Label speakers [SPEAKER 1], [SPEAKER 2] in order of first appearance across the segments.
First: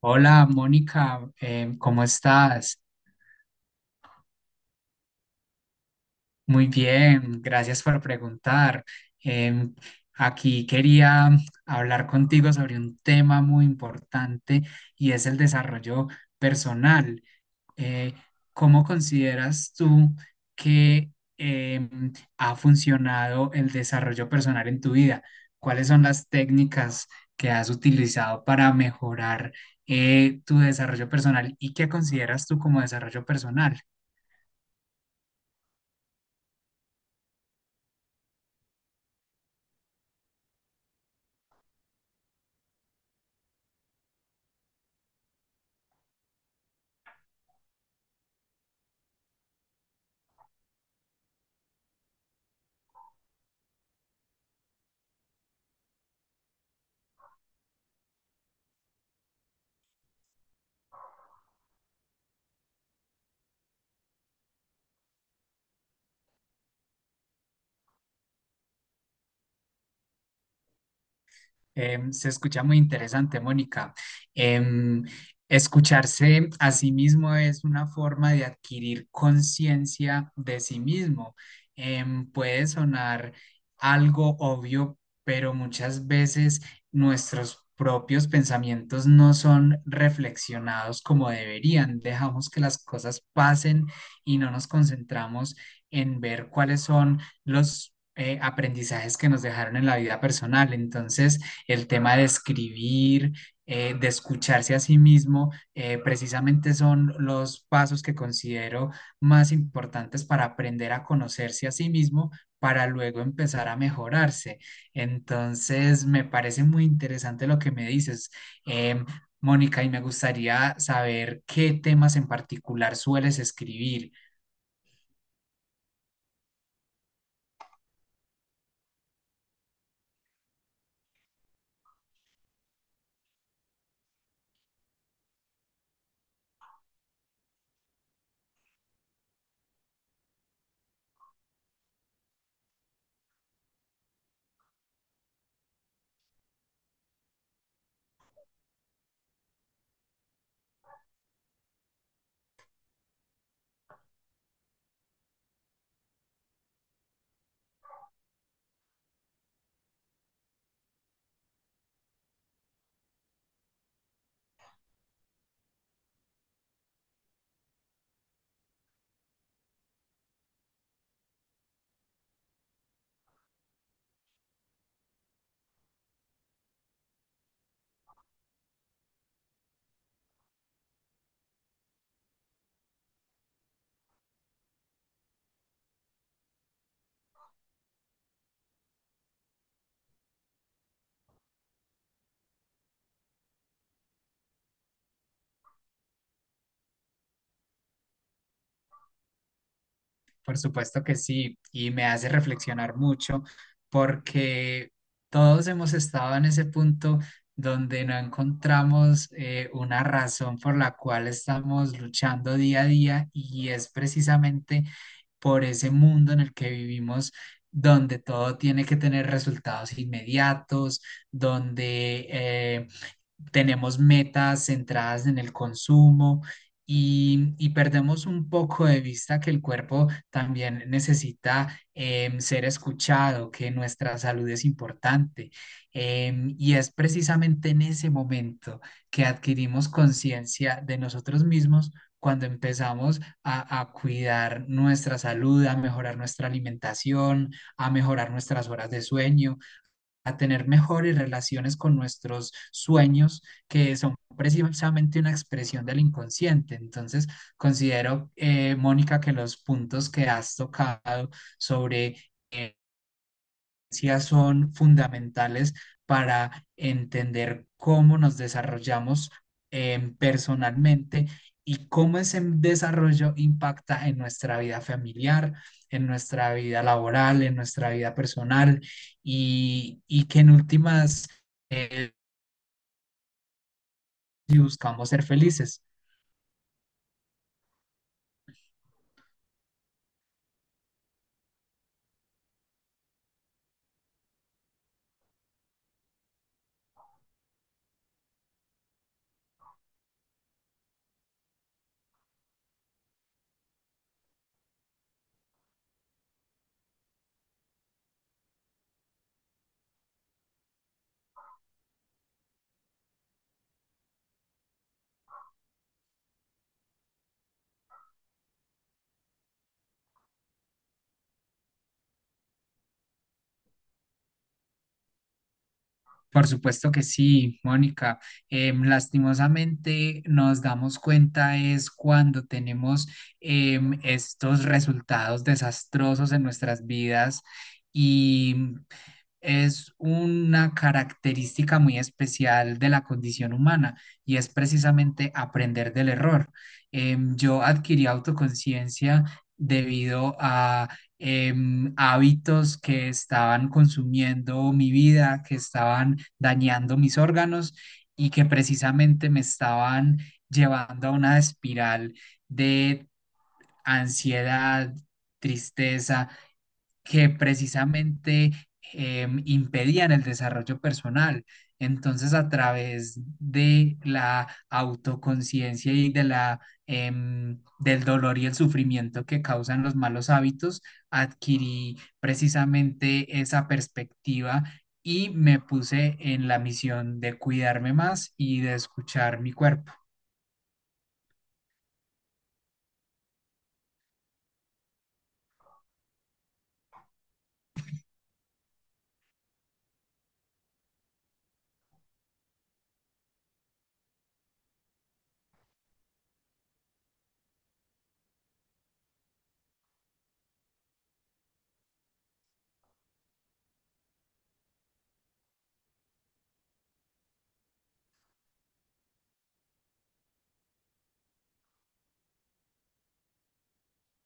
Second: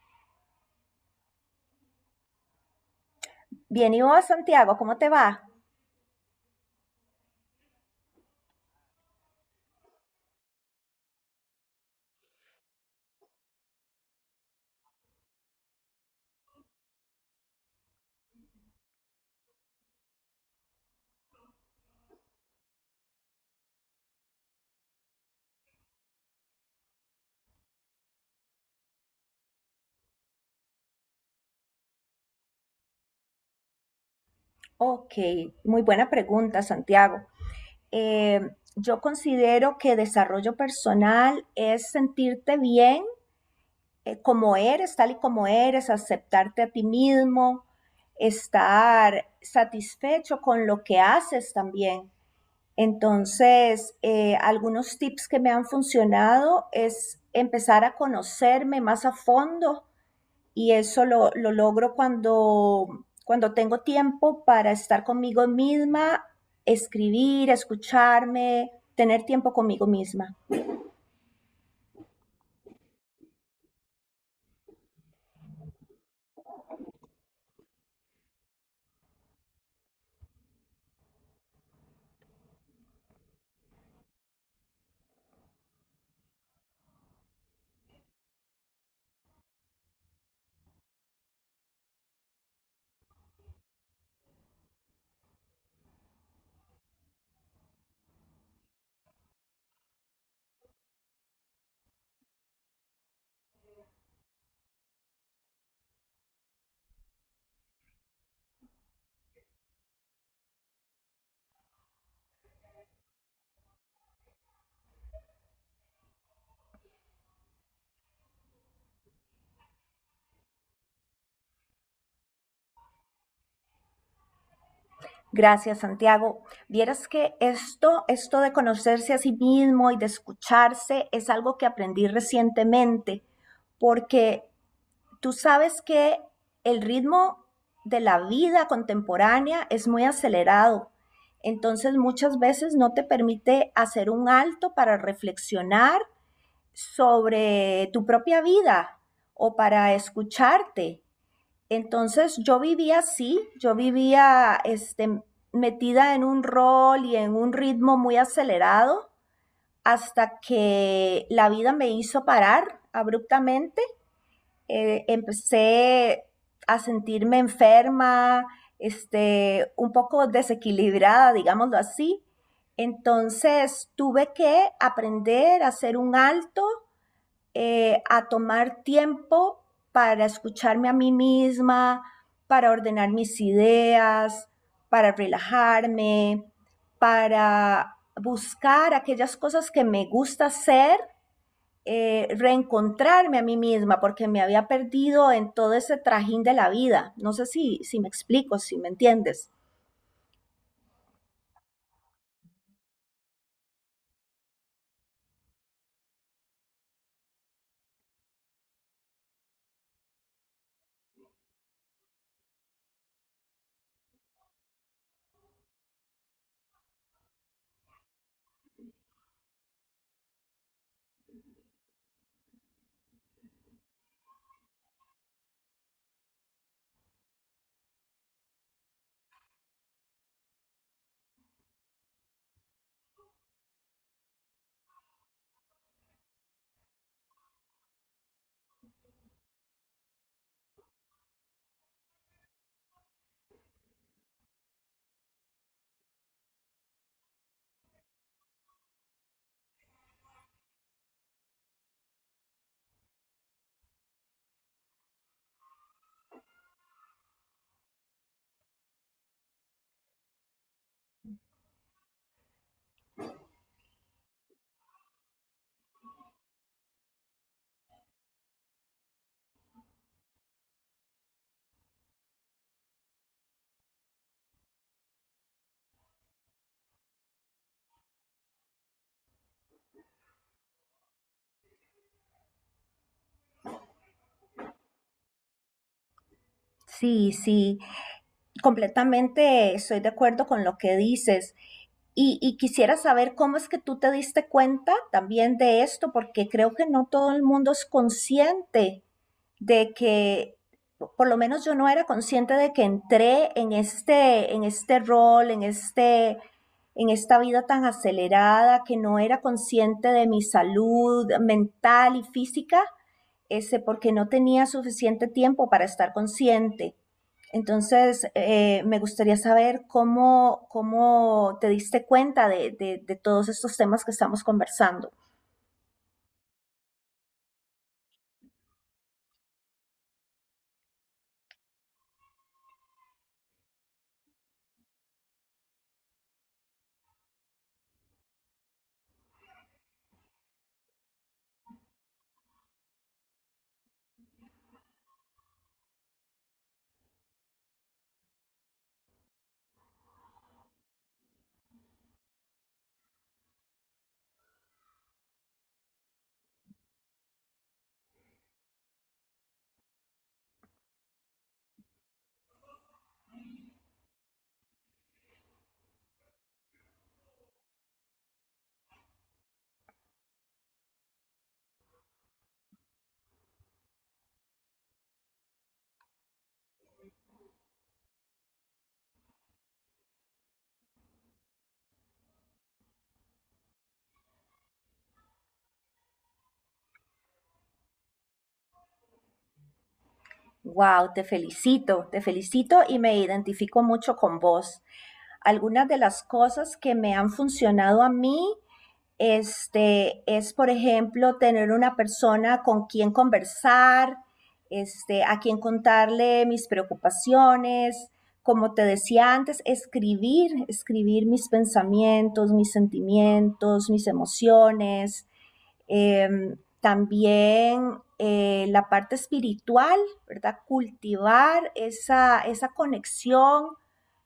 [SPEAKER 1] Hola, Mónica, ¿cómo estás?
[SPEAKER 2] Bien, ¿y vos, Santiago? ¿Cómo te va?
[SPEAKER 1] Muy bien, gracias por preguntar. Em, aquí quería hablar contigo sobre un tema muy importante y es el desarrollo personal. eh, ¿Cómo consideras tú que ha funcionado el desarrollo personal en tu vida? ¿Cuáles son las técnicas que has utilizado para mejorar tu desarrollo personal y qué consideras tú como desarrollo personal?
[SPEAKER 2] Ok, muy buena pregunta, Santiago. Eh, yo considero que desarrollo personal es sentirte bien, como eres, tal y como eres, aceptarte a ti mismo, estar satisfecho con lo que haces también. Entonces, algunos tips que me han funcionado es empezar a conocerme más a fondo. Y eso lo logro cuando tengo tiempo para estar conmigo misma, escribir, escucharme, tener tiempo conmigo misma.
[SPEAKER 1] Se escucha muy interesante, Mónica. Em, Escucharse a sí mismo es una forma de adquirir conciencia de sí mismo. Puede sonar algo obvio, pero muchas veces nuestros propios pensamientos no son reflexionados como deberían. Dejamos que las cosas pasen y no nos concentramos en ver cuáles son los aprendizajes que nos dejaron en la vida personal. Entonces, el tema de escribir, de escucharse a sí mismo, precisamente son los pasos que considero más importantes para aprender a conocerse a sí mismo para luego empezar a mejorarse. Entonces, me parece muy interesante lo que me dices. Em, Mónica, y me gustaría saber qué temas en particular sueles escribir.
[SPEAKER 2] Gracias, Santiago. Vieras que esto de conocerse a sí mismo y de escucharse es algo que aprendí recientemente, porque tú sabes que el ritmo de la vida contemporánea es muy acelerado, entonces muchas veces no te permite hacer un alto para reflexionar sobre tu propia vida o para escucharte. Entonces yo vivía así, yo vivía este, metida en un rol y en un ritmo muy acelerado hasta que la vida me hizo parar abruptamente. Empecé a sentirme enferma, este, un poco desequilibrada, digámoslo así. Entonces tuve que aprender a hacer un alto, a tomar tiempo para escucharme a mí misma, para ordenar mis ideas, para relajarme, para buscar aquellas cosas que me gusta hacer, reencontrarme a mí misma porque me había perdido en todo ese trajín de la vida. No sé si me explico, si me entiendes.
[SPEAKER 1] Por supuesto que sí, y me hace reflexionar mucho porque todos hemos estado en ese punto donde no encontramos una razón por la cual estamos luchando día a día, y es precisamente por ese mundo en el que vivimos donde todo tiene que tener resultados inmediatos, donde tenemos metas centradas en el consumo y perdemos un poco de vista que el cuerpo también necesita ser escuchado, que nuestra salud es importante. Y es precisamente en ese momento que adquirimos conciencia de nosotros mismos, cuando empezamos a cuidar nuestra salud, a mejorar nuestra alimentación, a mejorar nuestras horas de sueño, a tener mejores relaciones con nuestros sueños, que son precisamente una expresión del inconsciente. Entonces, considero, Mónica, que los puntos que has tocado sobre son fundamentales para entender cómo nos desarrollamos personalmente, y cómo ese desarrollo impacta en nuestra vida familiar, en nuestra vida laboral, en nuestra vida personal y que en últimas, eh, si buscamos ser felices.
[SPEAKER 2] Sí, sí, completamente estoy de acuerdo con lo que dices. Y quisiera saber cómo es que tú te diste cuenta también de esto, porque creo que no todo el mundo es consciente de que, por lo menos yo no era consciente de que entré en este rol, en, este, en esta vida tan acelerada, que no era consciente de mi salud mental y física, ese, porque no tenía suficiente tiempo para estar consciente. Entonces, me gustaría saber cómo te diste cuenta de todos estos temas que estamos conversando.
[SPEAKER 1] Por supuesto que sí, Mónica. Lastimosamente nos damos cuenta es cuando tenemos estos resultados desastrosos en nuestras vidas, y es una característica muy especial de la condición humana, y es precisamente aprender del error. Yo adquirí autoconciencia debido a hábitos que estaban consumiendo mi vida, que estaban dañando mis órganos y que precisamente me estaban llevando a una espiral de ansiedad, tristeza, que precisamente impedían el desarrollo personal. Entonces, a través de la autoconciencia y de la, del dolor y el sufrimiento que causan los malos hábitos, adquirí precisamente esa perspectiva y me puse en la misión de cuidarme más y de escuchar mi cuerpo.
[SPEAKER 2] Wow, te felicito y me identifico mucho con vos. Algunas de las cosas que me han funcionado a mí, este, es por ejemplo tener una persona con quien conversar, este, a quien contarle mis preocupaciones, como te decía antes, escribir, escribir mis pensamientos, mis sentimientos, mis emociones, también la parte espiritual, ¿verdad? Cultivar esa conexión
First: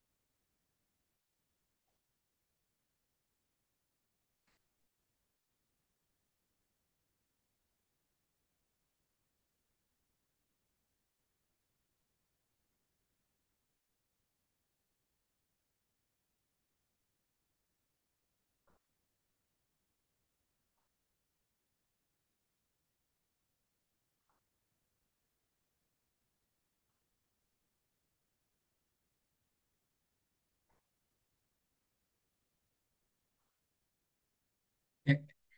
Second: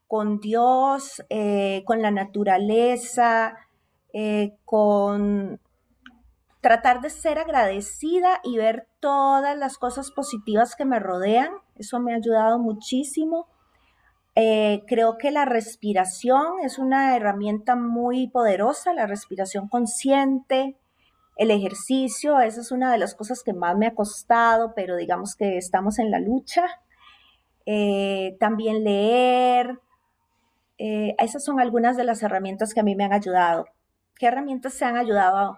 [SPEAKER 2] con Dios, con la naturaleza, con tratar de ser agradecida y ver todas las cosas positivas que me rodean. Eso me ha ayudado muchísimo. Creo que la respiración es una herramienta muy poderosa, la respiración consciente, el ejercicio, esa es una de las cosas que más me ha costado, pero digamos que estamos en la lucha. También leer, esas son algunas de las herramientas que a mí me han ayudado. ¿Qué herramientas te han
[SPEAKER 1] E-
[SPEAKER 2] ayudado?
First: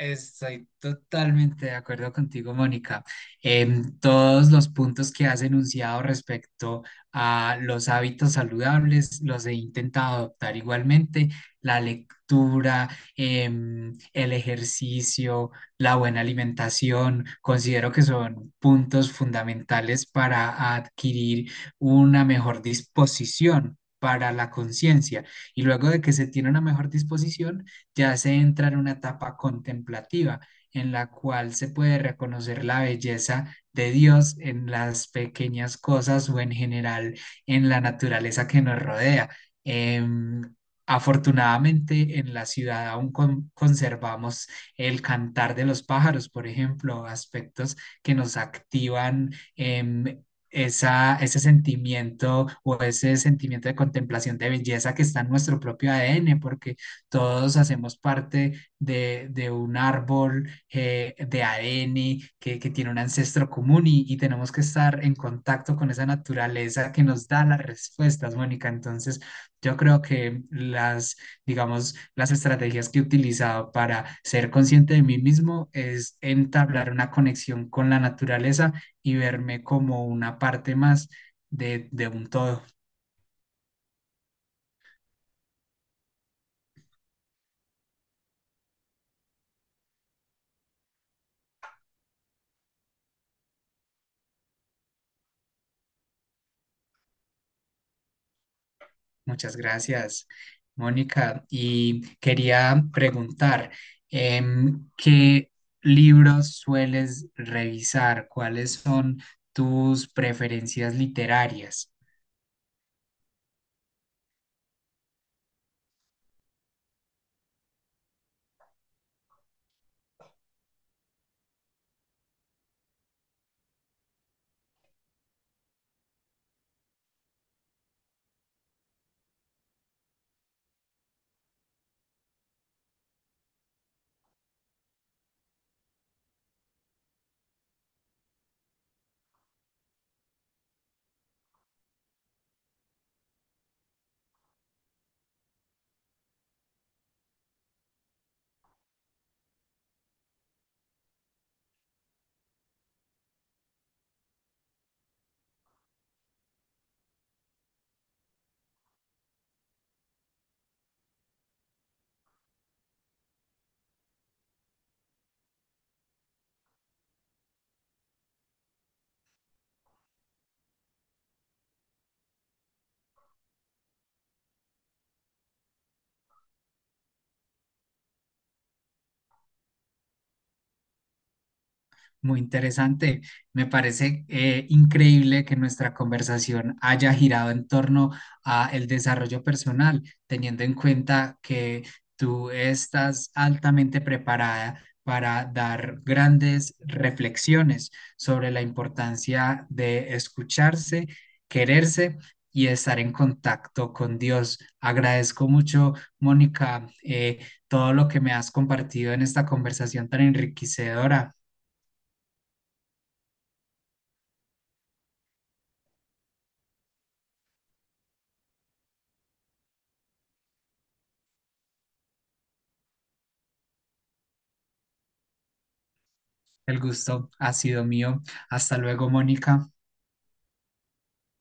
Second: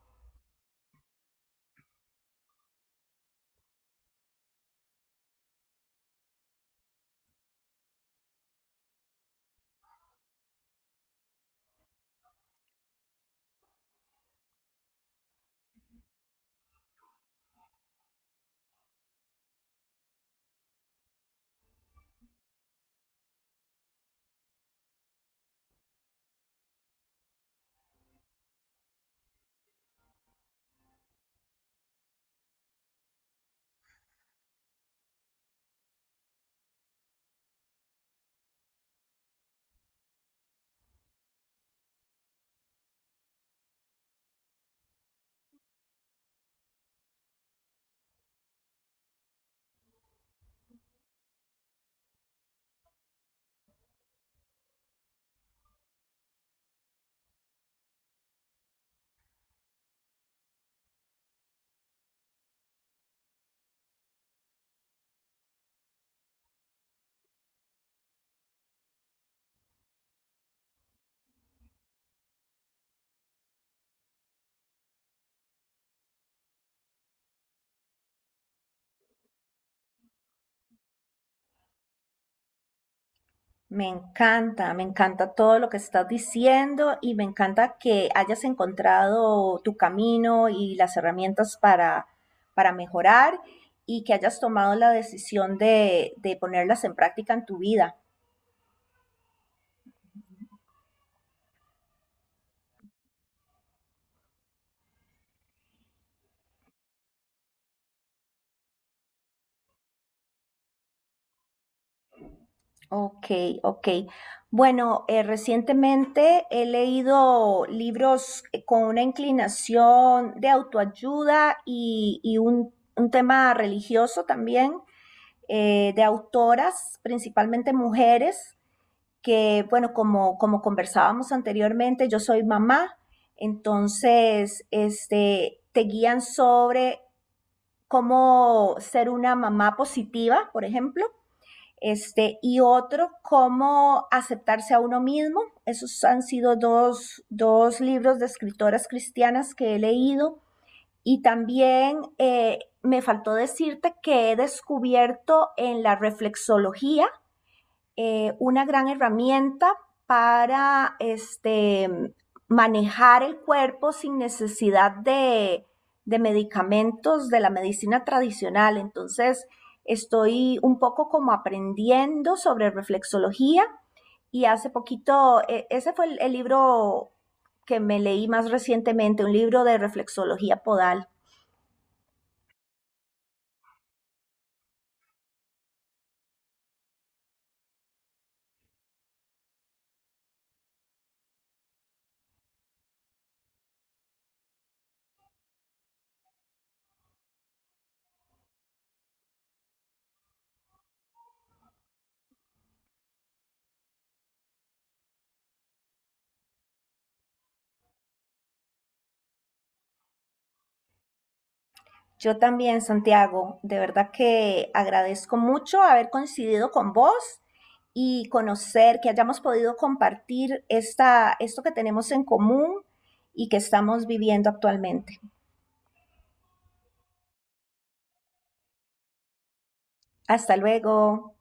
[SPEAKER 1] Estoy totalmente de acuerdo contigo, Mónica. En todos los puntos que has enunciado respecto a los hábitos saludables, los he intentado adoptar igualmente. La lectura, el ejercicio, la buena alimentación, considero que son puntos fundamentales para adquirir una mejor disposición para la conciencia, y luego de que se tiene una mejor disposición, te hace entrar en una etapa contemplativa en la cual se puede reconocer la belleza de Dios en las pequeñas cosas o en general en la naturaleza que nos rodea. Em, Afortunadamente en la ciudad aún conservamos el cantar de los pájaros, por ejemplo, aspectos que nos activan em, ese sentimiento o ese sentimiento de contemplación de belleza que está en nuestro propio ADN, porque todos hacemos parte de un árbol de ADN que tiene un ancestro común y tenemos que estar en contacto con esa naturaleza que nos da las respuestas, Mónica. Entonces, yo creo que las, digamos, las estrategias que he utilizado para ser consciente de mí mismo es entablar una conexión con la naturaleza y verme como una parte más de un todo.
[SPEAKER 2] Me encanta todo lo que estás diciendo y me encanta que hayas encontrado tu camino y las herramientas para mejorar y que hayas tomado la decisión de ponerlas en práctica en tu vida.
[SPEAKER 1] Muchas gracias, Mónica. Y quería preguntar, ¿qué libros sueles revisar? ¿Cuáles son tus preferencias literarias?
[SPEAKER 2] Ok, ok. Bueno, recientemente he leído libros con una inclinación de autoayuda y un tema religioso también, de autoras, principalmente mujeres, que, bueno, como, como conversábamos anteriormente, yo soy mamá, entonces, este, te guían sobre cómo ser una mamá positiva, por ejemplo este, y otro, cómo aceptarse a uno mismo. Esos han sido dos libros de escritoras cristianas que he leído. Y también me faltó decirte que he descubierto en la reflexología una gran herramienta para este, manejar el cuerpo sin necesidad de medicamentos de la medicina tradicional. Entonces, estoy un poco como aprendiendo sobre reflexología y hace poquito, e, ese fue el libro que me leí más recientemente, un libro de reflexología podal.
[SPEAKER 1] Muy interesante. Me parece increíble que nuestra conversación haya girado en torno a el desarrollo personal, teniendo en cuenta que tú estás altamente preparada para dar grandes reflexiones sobre la importancia de escucharse, quererse y estar en contacto con Dios. Agradezco mucho, Mónica, todo lo que me has compartido en esta conversación tan enriquecedora.
[SPEAKER 2] Yo también, Santiago, de verdad que agradezco mucho haber coincidido con vos y conocer que hayamos podido compartir esta, esto que tenemos en común y que estamos viviendo actualmente.
[SPEAKER 1] El gusto ha sido mío. Hasta luego, Mónica.
[SPEAKER 2] Hasta luego.